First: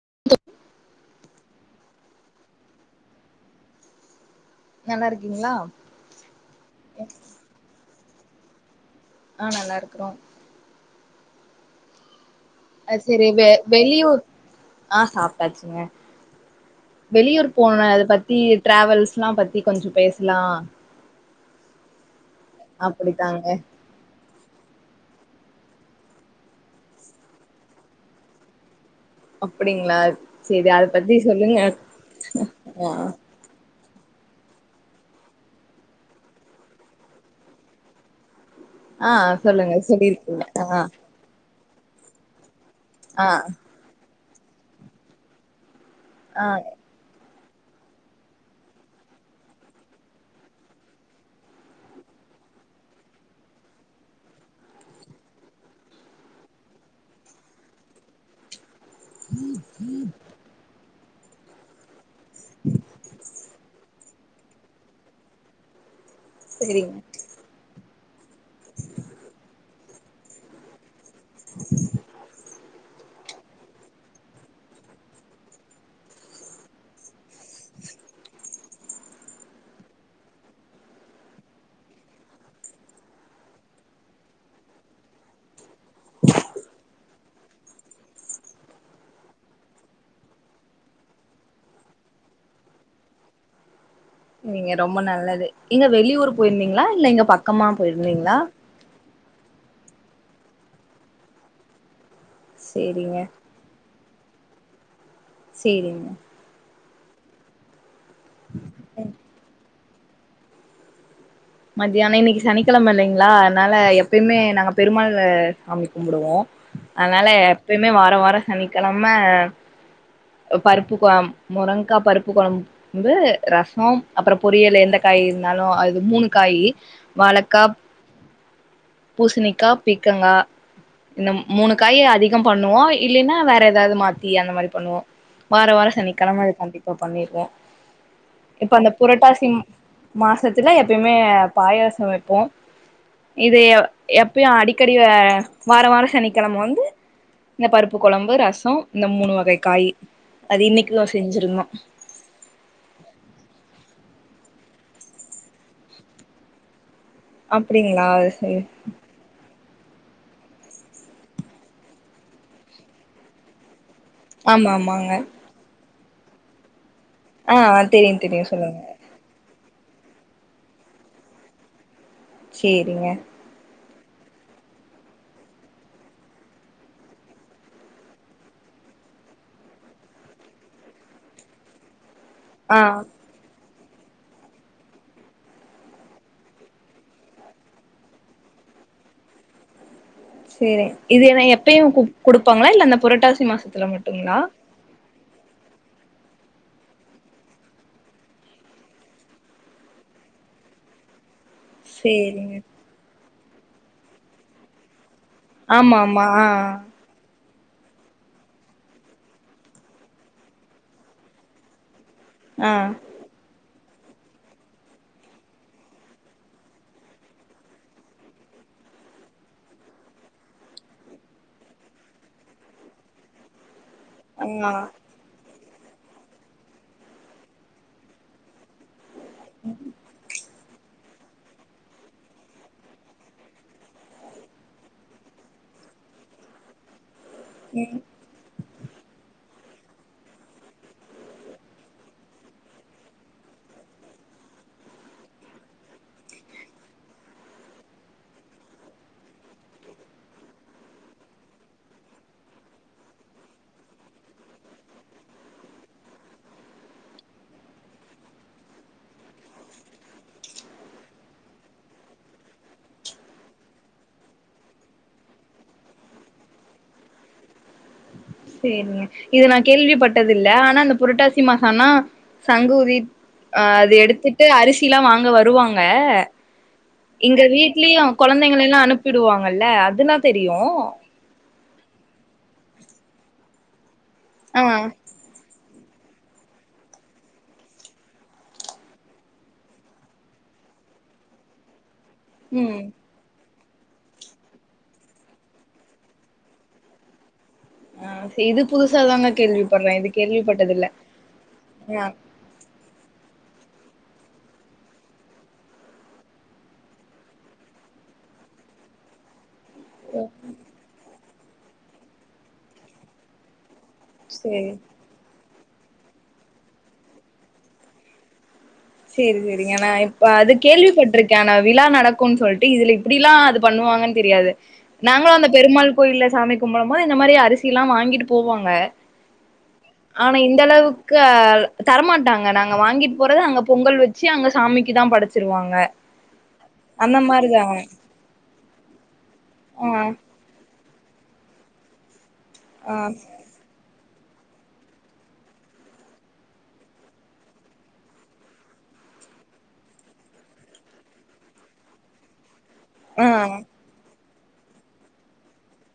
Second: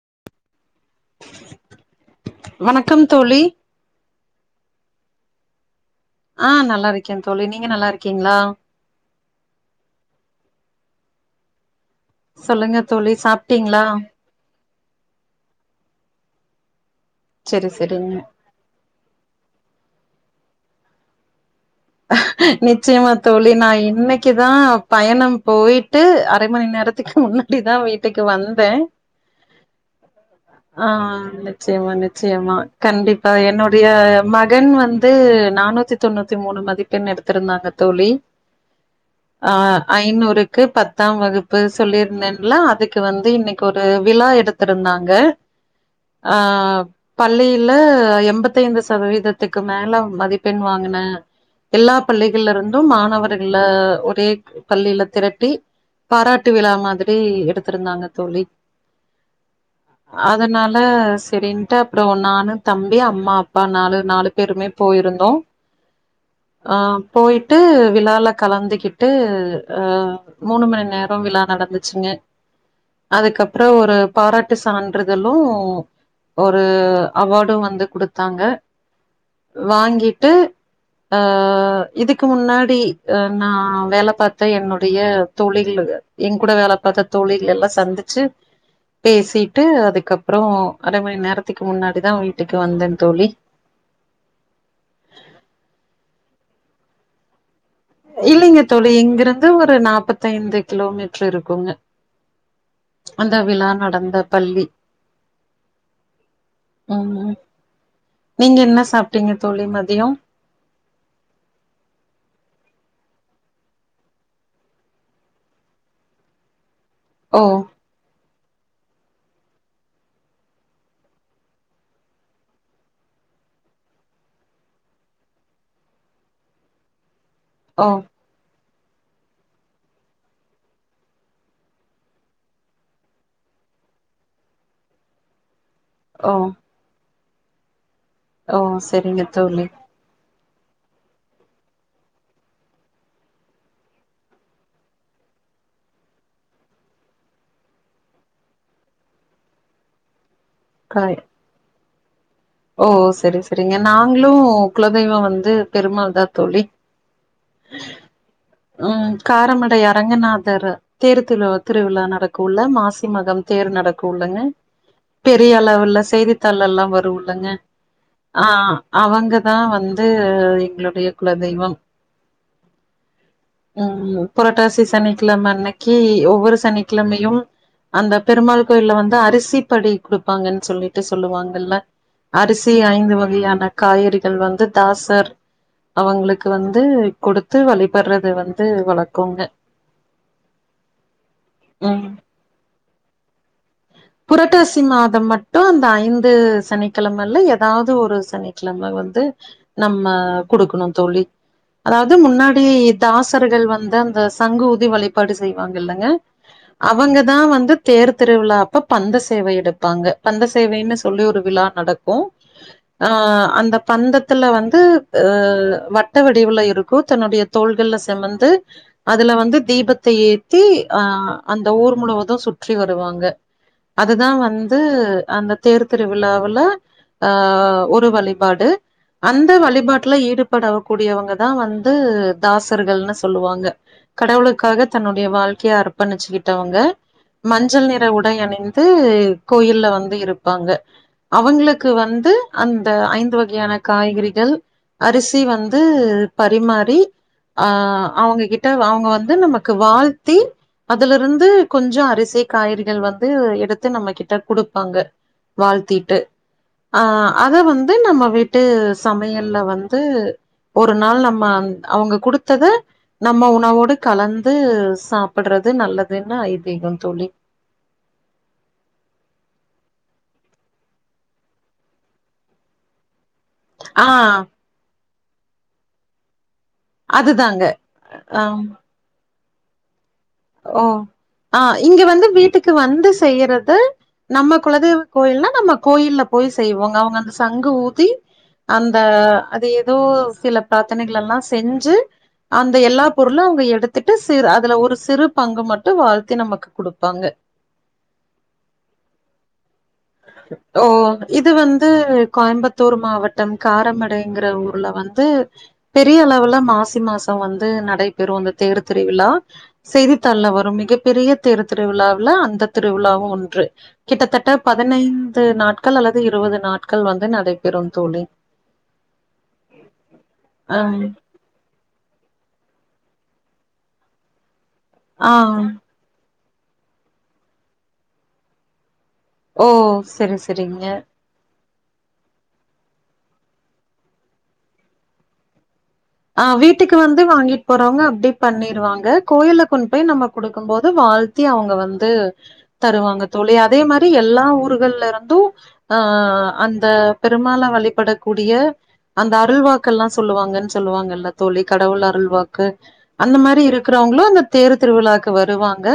[unintelligible] வணக்கம் தோழி நல்லாருக்கீங்ளா ஆ நல்லா இருக்கே தோழி நீங்க நல்லா இருக் கீங்ளா ஆ நல்லாருக்குறோ சொல்லுங்க அது தோழி சரி வெ சாப்ட்டீங்ளா வெளியூர் ஆ சாப்ட்டாச்சுங்க வெளியூர் செரி போண அது செரிங்க பத்தி ட்ராவல்ஸ்ல்லா பத்தி கொஞ்சோ பேஸ் ங்ளா நிச்சயமா அப்படித்தாங்க தோழி நா இன்னக்கிதா பயணம் போயிட்டு அரை மணி நேரத்துக்கு முன்னாடிதா வீட்டுக்கு வந்தே அப்படிங்களா சரி அத ஆ பத்தி சொல்லுங்க நிச்சயமா நிச்சயமா ஆ கண்டிப்பா என்னோ டிய மகன் வந்து நானூத்தி தொண்ணூத்தி மூணு ம திப்பெண் எடுத்துருந்தாங்க தோழி ஆ அ சொல்லுங்க சொல்லிருக்கீங்க ஐநூறுக்கு ஆ பத்தாம் வகுப் பு சொல்லிருந்தேன்ல அ துக்கு வந்து ஆ இன்னைக்கொரு விழா எ டுத்துருந்தாங்க ஆ பள்ளியில எம்பத்தைந்து சதவீதத்துக்கு மேல மதிப்பெண் வாங்குனே எல்லா பள்ளிகள்லருந்தும் மாணவர்கள ஒரே பள்ளில திரட்டி பாராட்டு விழா மாதிரி எடுத்துருந்தாங்க தோழி அதனால செரின்ட்டப் ப்றோ நானு தம்பி அம்மா அப்பா நாலு நாலு பேருமே போயிருந்தோ ஆ சரிங்க போயிட்டு விழால கலந்துகிட்டு அ மூணு மணி நேர் ரம் விழா நடந்துச்சுங்க அதுக்கப் ப்றோ ஒரு பாராட்டு சான்றிதலூ ஒரு அவாடூ வந்து குடுத்தாங்க வாங்கிட்டு அ இதுக்கு முன்னாடி அ நா வேல பாத்த என்னுடைய தோழிகளு என் கூட வேல பாத்த தோழிகளெல்லா சந்துச்சு பேசிட்டு அதுக்கப்புறோ அர மணி நேரத்துக்கு முன்னாடிதா வீட்டுக்கு வந்தே தோழி இங்க வெளியூர் போயிர்ந்தீங்ளா இல்ல இங்க பக் இல்லெங்க தோழி இங்கிருந் து ஒரு நாப்பத்தைந்து கிலோமீட்ரு இருக்குங்க சரிங்க அந்த விழா நடந் த பள்ளி செரிங்க ஆமா. நீங்கென்ன சாப்பிட்டீங்க தோழி? ம எயு மத்யான இன்னெக்கு சனிக்கிழமை இல்லைங்ளா, அனால எப்பய்மே நாங்க பெருமாள் அ சாமி கும்டுவோ. அனால ஓ எப்பய்மே வார வாரோ சனிக்கலம் ம்ம பருப்பு கொழம் முரங்காய் பருப்பு குழம்பு ரசோம் அப்பறோ பொரியலு, எந்த காய் இருந்தாலு அது மூணு காயி வாழக்கா ஓ பூசணிக்கா பீக்கங்கா இந்த மூணு காயி அதிகம் பண்ணுவோ இல்லேன்னா வேற ஏதாது மாத்தி அந்த மாரி பண்ணுவோ. வார வாரோ ஓ சனிக்கெழம அது கண்டிப்பப் பண்ணீர்வ ஓ இப்ப அந்த செரிங்க புரட்டாசி தோழி மாசத் தினயம் எப்பமே பாயாசோ வெப்போ. இது எப்பயு அடிக்கடி அ வார வார சனிக்கிழம வந்து இந்த பருப்பு கொழம்பு ரசோ இந்த மூணு வகை காய். அது இன்னைக்னு காய் செஞ்சிருந்தோ. ஓ செரி செரிங்க நாங்களு குலதெய்வோ வந்து பெருமாள்தா தோழி. அப்டிங்ளா சேர் டை அரங்கநாதர் தேரு திரு திருவிழா நடக்குள்ள மாசிமகம் தேரு நடக் கூளங்க. ஆமா ஆமாங்க பெரியளவுலச் செ சேதித்தாள்ளல்லா வரு. ளங்க ஆ தெரியு தெரியு ஆஹ் சொல்லுங்க அ அவங்க தா வந்து எங்களுடைய குலதெய்வம். சேரிங்க. உஹ் ம் புரட்டாசி சனிக்கிழமன்னைக்கு ஒவ்வொரு சனிக்கிழமயும் அந்த பெருமாள் கோயில வந்து அரிசி படி குடுப்பாங்கன்னு சொல்லிட்டு சொல்லுவாங்கல்ல. அரிசி ஆ ஐந்து வகையான காய்கறிகள் வந்து தாசர் அவங்களுக்கு வந்து கொடுத்து வழிபட்றது வந்து வளக்கோங்க. சேரி இதுஎன்ன எப்பயையு கு குடுப்பாங்களா இல்ல அந்த புரட்டாசி மாச த்துல மட்டுங்களா த மட்டு அந்த ஐந்து சனிக்கிழமல்ல ஏதாது ஒரு சனிக்கிழம வந்து நம்ம குடுக்கணு தோழி. அதாது சேரிங்க முன்னாடி தாஸ் ர்கள் வந்து அந்த சங்கூதி வளிப் பாடு ஆமா செய்வாங்கல்லங்க ஆமா ஆ அவங்க தா வந் து தேர் திருவிழாப் ப்ப பந்த சேவ எடுப்பாங்க. பந்த சேவைனு சொல்லி ஒரு விழா நடக் கும் ஆ ஆஹ் அந்தப் பந்தத்துல வந்து அஹ் வட்ட வடிவுல இருக்கும் தன்னுடைய தோள்கள்ல செமந்து அதுல வந்து தீபத்தை ஏத்தி அஹ் அந்த ஊர் முழுவதும் சுற்றி வருவாங்க அதுதான் ஆ ஆ வந்து அந்த தேர் திருவிழாவுல ஆஹ் ஒரு வழிபாடு அந்த வழிபாட்டுல ஈடுப் படக்கூடியவங்கதான் வந்து தாசர்கள்னு சொல்லுவாங்க கடவுளுக்காக தன்னுடைய வாழ்க்கைய அர்ப்பணிச்சுக்கிட்டவங்க ப மஞ்சள் நிற உட் ந்து கோயில்ல வந்து இருப்பாங்க அவங்களுக்கு வந்து அந்த ஐந்து வகையான காய்கறிகள் அரிசி வந்து பரிமாறி ஆஹ் அவங்க கிட்ட அவங்க வந்து நமக்கு வாழ்த்தி அதுல இருந்து கொஞ்சம் அரிசி காய்கறிகள் வந் ந்து எடுத்து நம்ம கிட்ட குடுப்பாங்க வாழ்த்திட்டு ஆஹ் அத வந்து நம்ம வீட்டு சமையல்ல வந்து ஒரு நாள் நம்ம அவங்க குடுத்தத நம்ம உணவோடு கலந்து சாப்பிடுறது நல்லதுன்னு ஐதீகம் தோழி செரிங்க இது நா கேள்விப்பட்டதில்ல ஆனா அந்த புரட்டாசி மாசோ ஆனா சங்கு ஊதிட் அ அது ஆ எடுத்துட்டு அரிசிலா வாங் அங்க வருவாங்க இங்க அதுதாங்க வீட்லியு ஆம் கொழந்தைங்கலெல்லா அனுப்பிடுவாங் [unintelligible] அதுனாத் தெரியு அ இங்க வந்து வீட்டுக்கு வந்து செய்யறது நம்ம ஆ குலதெய்வ கோயில்னா நம்ம கோயில்ல போய் செய்வோங்க அவுங்க அந்த சங்கு ஊதி அந்த அது எதோ சில பிரார்த்தனைகளெல்லா செஞ்சு அந்த ம் எல்லா பொருளு அவுங்க எடுத் எடுத்துட்டு சிர் அதுல ஒரு சிறுப் பங்கு மட்டு வாழ்த்தி நமக்கு குடுப்பாங்க அ இது புதுசாதாங்க கேள்விப் ஓ இது வந்து ஆ கோய்ம்பத் த்தூர் மாவட்டம் காரமடைங்கிற ஊர்ல வந்து பெரிய அளவுல மாசி மாசோ வந்து நடைபெறு இந்த தேர் திரிவிழா செய்தித்தாள்ள வரு மிகப்பெரியத் தேரு திருவிழாவுல அந்த திருவிழாவு ஒன்று கிட்டத்தட்டப் சேரி பதனைந் பத்து நாட்கள் அல்லது இருவது நாட்கள் வந்து நடைபெறு தோலி சேரி சேரிங்க நா இப்ப அது அம் கேள்விப்பட்டிருக்கே ஆனா விலா நடக் க்கும்ன்னு சொல்ட்டு இதுல இப்டில்லா அது பண்ணுவாங்கன் தெரியாது நாங்களு ஆ அந்த பெருமாள் கோயில்ல சாமிக் கும்பளமா இந்த மாதிரி அரிசிலா வாங்கிட்டு போவாங்க ஓ ஆனா செரி இந்த செரிங்க அளவுக்க தரமாட்டாங்க நாங்க வாங்கிட் போறது அங்கப் பொங்கல் வெச்சு அங்க சாமிக்கு தா படச்சிருவாங்க அ வீட்டுக்கு அந்த வந்து மாரிதா வாங்கிட் போறவ்ங்க அப்டி பண்ணிருவாங்க கோயில கொண் ஆ பொய் நம்ம குடுக்கும்போ அ வால்த்தி அவுங்க வந்து ஆ தருவாங்க தோலி அதே மா தி எல்லா ஊர்கள்லருந்து அ அந்த பெருமால வலிபடக்கூடிய அந்த அருள்வாக்கல்லா சொல்லுவாங்கன் சொல்லுவாங்கல்ல தோலி கடவுள் அருள்வாக் கு ஆ அந்த மாரி இருக்குறவங்ளு அந்த தேரு திருவிலாக்கு வருவாங்க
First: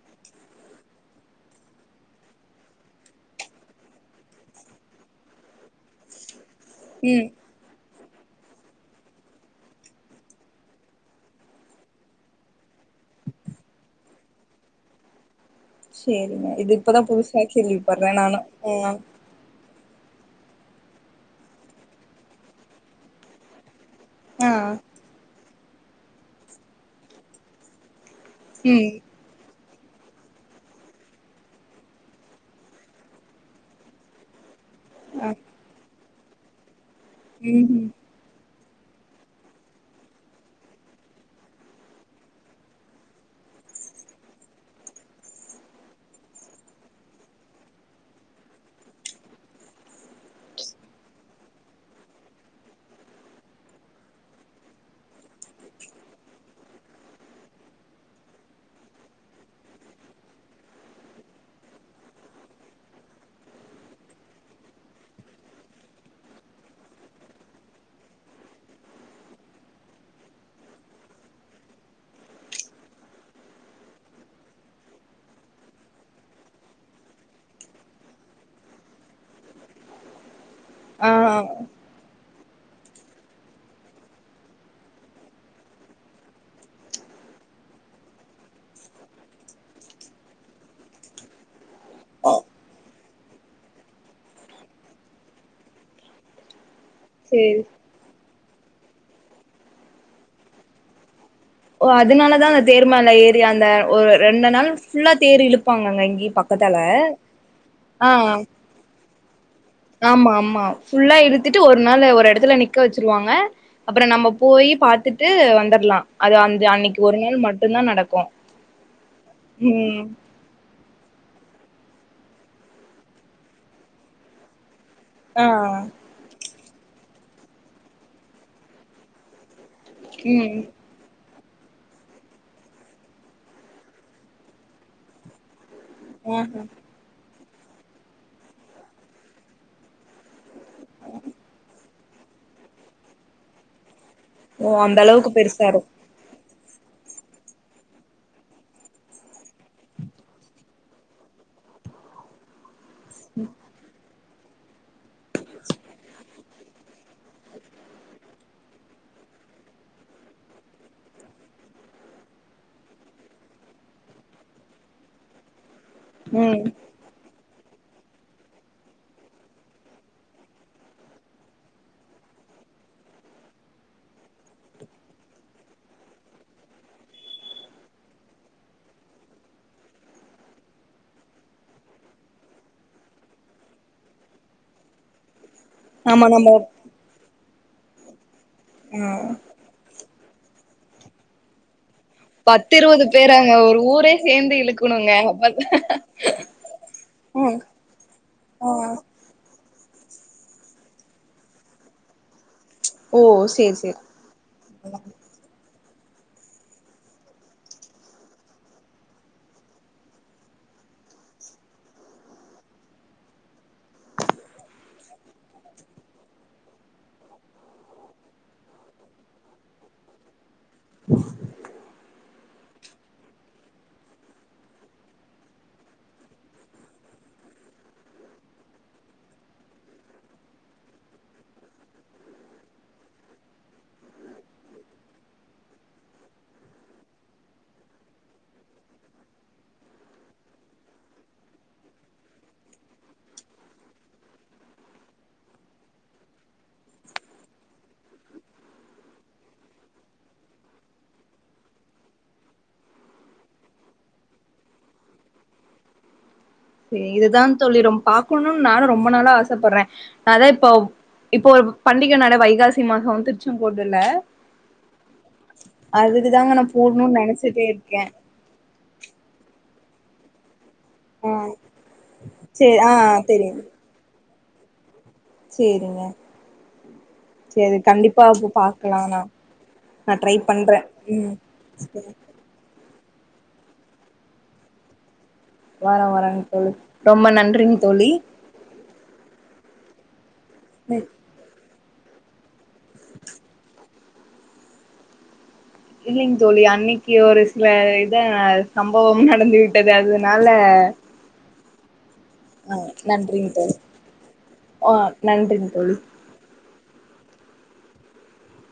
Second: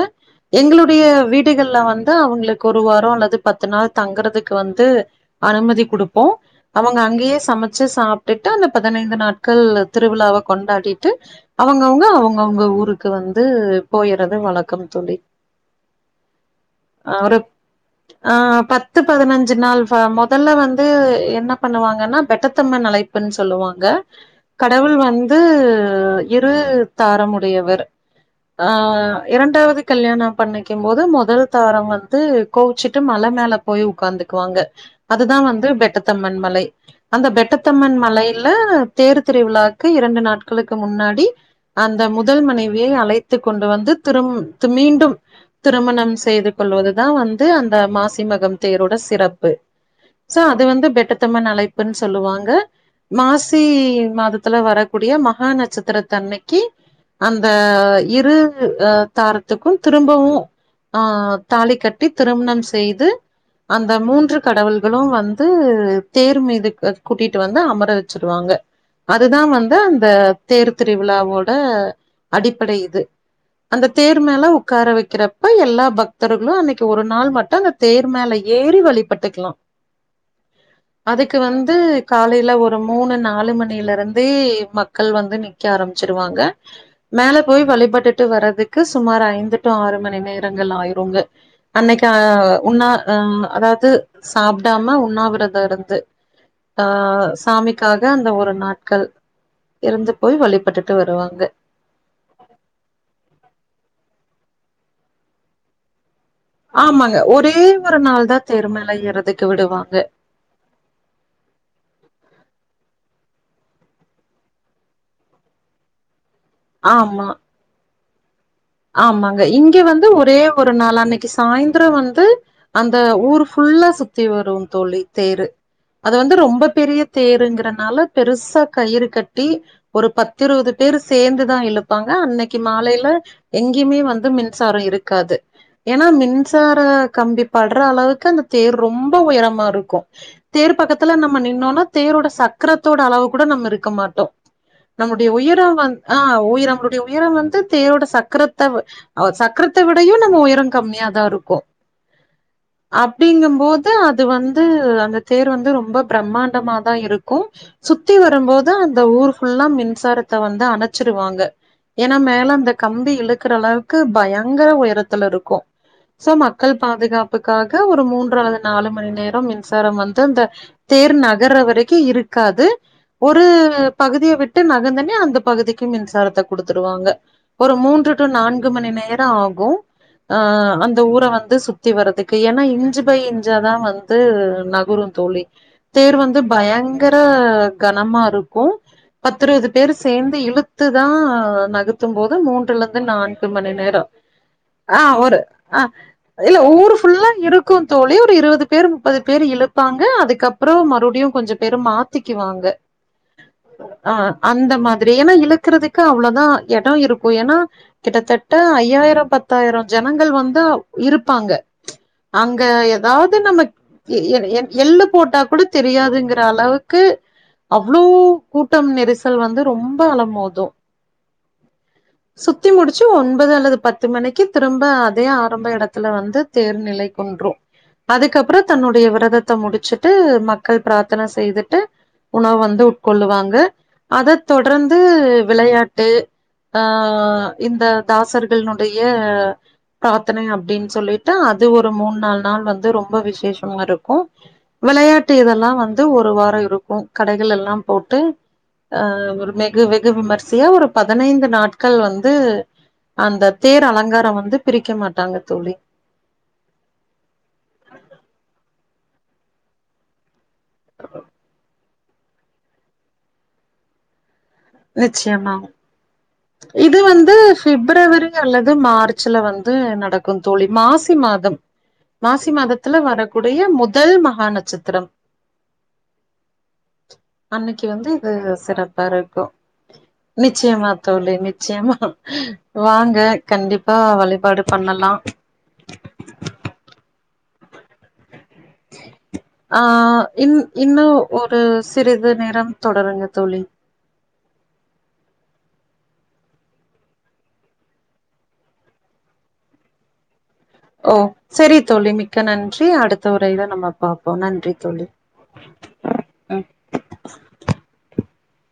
எங்களுடைய வீடுகள்ல வந்து அவங்ளுக்கு ஒரு வாரோ அல்லது பத்து நாள் தங்குறதுக்கு வந்து அனுமதி குடுப்போ அவங்க ம் அங்கயே சமச்சு சாப் ட்டுட்டு அந்த பதினைந்து நாட் க்கள் திருவிழாவ கொண்டாடிட்டு அவுங்கவுங்க அவுங்கவுங்க ஊருக்கு வந்து போய்யறது வழக்கம் தோழி சேரிங்க இது இப்பதா ஒரு புதுசாக்கேல்வி படற நானு ம்மா ப்ப மொதல்ல வந்து என்ன பண்ணுவாங்கன்னா பெட்டத்தம்மன் அழைப்புனு சொல்லுவாங்க ஆ கடவுள் வந்து ல் இரு தாரமுடையவர் ஆ ம் இரண்டாவது கல்யாணம் பண்ணிக்கிம்போது மொதல் தாரம் வந்து கோவிச்சிட்டு மல மேல போய் உக்காந்துக்குவாங்க அதுதா வந்து பெட்ட தம்மன்மலை அந்த ம்ஹும் பெட்டத்தம்மன் மலையில் ல தேர் திருவிழாக்கு இரண்டு நாட்களுக்கு முன்னாடி அந்த முதல் மனைவியை அழைத்து கொண்டு வந்து திரு மீண்டும் திருமணம் செய்து கொள்வதுதா வந்து அந்த மாசி மகம் தேரோட சிறப்பு சோ அது வந்து பெட்டத்தம்மன் அழைப்புன்னு சொல்லுவாங்க மாசி சி மாதத்துல வரக்கூடிய மகா நட்சத்திரத்தன்னைக்கி அந்த இரு தாரத்துக்கும் திரும்பவு ஆ தாலி கட்டி திருமணம் செய்து அந்த மூன்று கடவுள்களு வந்து தேர் மீது கூட்டிட்டு வந்து அமர வச்சிருவாங்க அதுதா வந்து அந்த தேர் திருவிழாவோட அடிப்படை இது அந்த தேர் மேல உட்கார வெக்கிறப்ப எல்லா பக்தர்களு அன்னைக்கு ஒரு நாள் மட்டு அந்த தேர் மேல ஏறி வழிபட்டுக்லா ஆ அதுக்கு வந்து காலை ல ஒரு ரு மூணு நாலு மணிலருந்தே மக்கள் வந்து நிக்க ஆரம்பிச்சிருவாங்க மேல போய் வழிபட்டுட்டு வறதுக்கு சுமார் ஐந்து டு ஆறு மணி நேரங்கள் ஆயிருங்க அன்னைக்கி உண்ணா அ அதாது சாப்டாம உண்ணாவிரத இருந்து ஆ சேரி சாமிக்காக அந்த ஒரு நாட்கள் இருந்து போய் வழிபட்டுட்டு வருவாங்க ஓ அதனாலதா அந்த தேர் மேல ஏறி அந்த ஒரு ரெண்டு நாள் ஃபுல்லா தேர் இழுப்பாங்கங்க இங்க ஆமாங்க ஒரே ஒரு நாள் தா தேர் மேல ஏறதுக்கு விடுவா ஆம்மா ஆம்மா ஃபுல்லா இழுத்துட்டு ஒரு நாள் ஒரு எடத்துல நீ நிக்க வெச்சிருவாங்க அப்றம் நம்ம போய் பாத்துட்டு வந்துர்லாம் அது அந்த அன்னிக்கி ஒரு ஆமா நாள் மட்டும் தான் நடக்கு ஆமாங்க இங்க ம் வந்து ஒரே ஒரு நாலன்னைக்கு சாய்ந் [unintelligible] வந்து அந்த ஊர் ஃபுல்லா சுத்தி வரும் தோழி ஆ தேரு அது வந்து ரொம்பப் பெரிய தேருங்கிறனால பெருசா கயிறு கட்டி ஒரு பத்து ம் இருவது பேர் சேந்து தான் இழுப்பாங்க அன்னைக்கு மாலைல எங்கியுமே வந்து மின்சாரம் இருக்காது ஏன்னா ஆஹா மின்சார கம்பி ப டுற அளவுக்கு அந்த தேர் ரொம்ப உயரமா இருக்கும் தேர் பக்கத்துல நம்ம நின்னோன்னா தேரோட சக்கரத்தோட அளவுக்கு கூட நம்ம இருக்க மாட்டோ [unintelligible] ஓ அந்த நம்முடைய அளவுக்கு பெருசா உயிரம் இருக்கு வந்து ஆஹ் உயிரம் உன்னுடைய உயரம் வந்து தேரோட சக்கர சக்கரத்த வ சக்கரத்தை விடையும் நம்ம உயரம் கம்மியாதான் இருப்போ அப்டிங்க போது அது வந்து அந்த தேர் வந்து ரொம்ப பிரம்மாண்டமா தான் இருக்கு சுத்தி வரும்போது அந்த ஊர் ஃபுல்லா மின்சாரத்த வந்து அணச்சிருவாங்க ஏன்னா மேல அந்த கம்பி இரு இழுக்குற அளவுக்கு பயங்கர உயரத்துல இருக்கு சோ ம் மக்கள் பாதுகாப்புக்காக ஒரு மூன்றாவது நாலு மணி நேரம் மின்சாரம் வந்து அந்த தேர் நகர்ர வரைக்கும் இருக்காது ஒரு பகுதிய விட்டு நகந்தன்னே அந்த பகுதிக்கு மின்சாரத்த குடுத்துருவாங்க ஒரு மூன்று மூன்று நான்கு மணி நேரம் ஆகும் அஹ் அந்த ஊர வந்து சுத்தி வரதுக்கு ஏன்னா இஞ்சு பை இஞ்சாதான் வந்து நகரும் தோழி தேர் ஆமா வந்து நம்ம பயங்கர அஹ் கனமா இருக் க்கு ஆ பத்து இருபது பேர் சேர்ந்து இழுத் அத்து தான் [unintelligible] பத்தும் போது மூன்று பத்து லத் இருவது நான்கு பேராங்க மணி ஒரு நேரம் ஊரே சேந்து இழுக்கணுங்க ஆஹ் ஒரு அப்பதா ஆஹ் இல்ல ஊரு ஃபுல்லா ம் இருக்கு தோழி ஒரு இருவது ஆ பேர் முப்பது பேர் இலுப் வப்பாங்க அதுக்கப்புறம் மறுபடியும் கொஞ்ச பேரும் மாத்திக்குவாங்க ஓ சேரி சேரி ஆ அந்த மாதிரி ஏனா இலக் ருக்றதுக்கு அவ்ளோதா எடொ இருக்கு ஏனா கிட்டத்தட்ட ஐயாயிரொ பத்தாயிரொ ஜனங்கள் வந்து இருப்பாங்க அங்க எதாவது நம்ம எ எ எ எள்ளு போட்டா கூட தெரியாதுங்குற அளவுக்கு அவ்ளோ கூட்டம் நெரிசல் வந்து ரொம்ப அலமோதும் [inaudible] சுத்தி முடிச்சு ஒன்பது அல்லது பத்து மணிக்கு திரும்ப அதே ஆரம்ப எடத்துல வந்து தேர்நிலை கொண்டுரொ அதுக்கப்ற தன்னுடைய விரதத்த முடிச்சுட்டு மக்கள் பிராத்தன செய்துட்டு உணவு வந்து உட்கொள்ளுவாங்க அத தொடர்ந்து விளையாட்டு ஆ ஆ இந்த தாசர்கள்னுடைய பிராத்தனை அப்டின் சொல்லிட்டு அது ஒரு மூணு நால் நாள் வந்து ரொம்ப விஷேஷமாருக்கு விளையாட்டு இதெல்லா வந்து ஒரு வாரொ இருக்கு கடைகள் எல்லா போட்டு ஆ ஒரு மெகு வெகு விமர்சியா ஒரு பதினைந்து நாள் மக்கள் வந்து அந்த தேர் அலங்காரம் வந்து பிரிக்க மாட்டாங்க தோழி சேரி இதுதா தோழி ரொம் பாக்கணுன்னு நானு ரொம்ப நாளா ஆசப்பறே அதா இப்போ இப்போ ஒரு பண்டிக நால வைகாசி மாசோ திருச்செங்கோடுல நிச்சியமாக அதுக்குதாங்க நா இது போடணும்னு வந்து நெனச்சிட்டே இருக்கே ஃப்ப்ரவரி அல்லது மார்ச்ல வந்து ம் நடக்கு தோழி மாசி ஆ மாதம் மாசி சேரி ஆ மாதத்துல தெரியு வரக்கூடிய முதல் மக அ நட்சத்திரம் சேரிங்க சரி அன்னைக்கு வந்து கண்டிப்பா இது அப்ப பாக்லா சிறப்பா இருக்கும் நா ட்ரை பண்ற நிச்சயமா தோழி நிச்சியமா வாங்க கண்டிப்பா வழிபாடு பண்ணலா வர வரங்க தோழி ரொம்ப நன்றிங் தோழி ஆ இன் இன்னு ஒரு சிறிது நேரம் தொடருங்க தோழி இல்லிங் தோழி அன்னிக்கு ஒரு சில இத சம்பவம் நடந்து விட்டது அதனா ல்ல ஓ சரி தோழி மிக் மிக்க நன்றி அடுத்த உரையில தோழி நம்ம பாப்போ நன்றி ஆ தோழி நன்றிங்க தோழி [inaudible]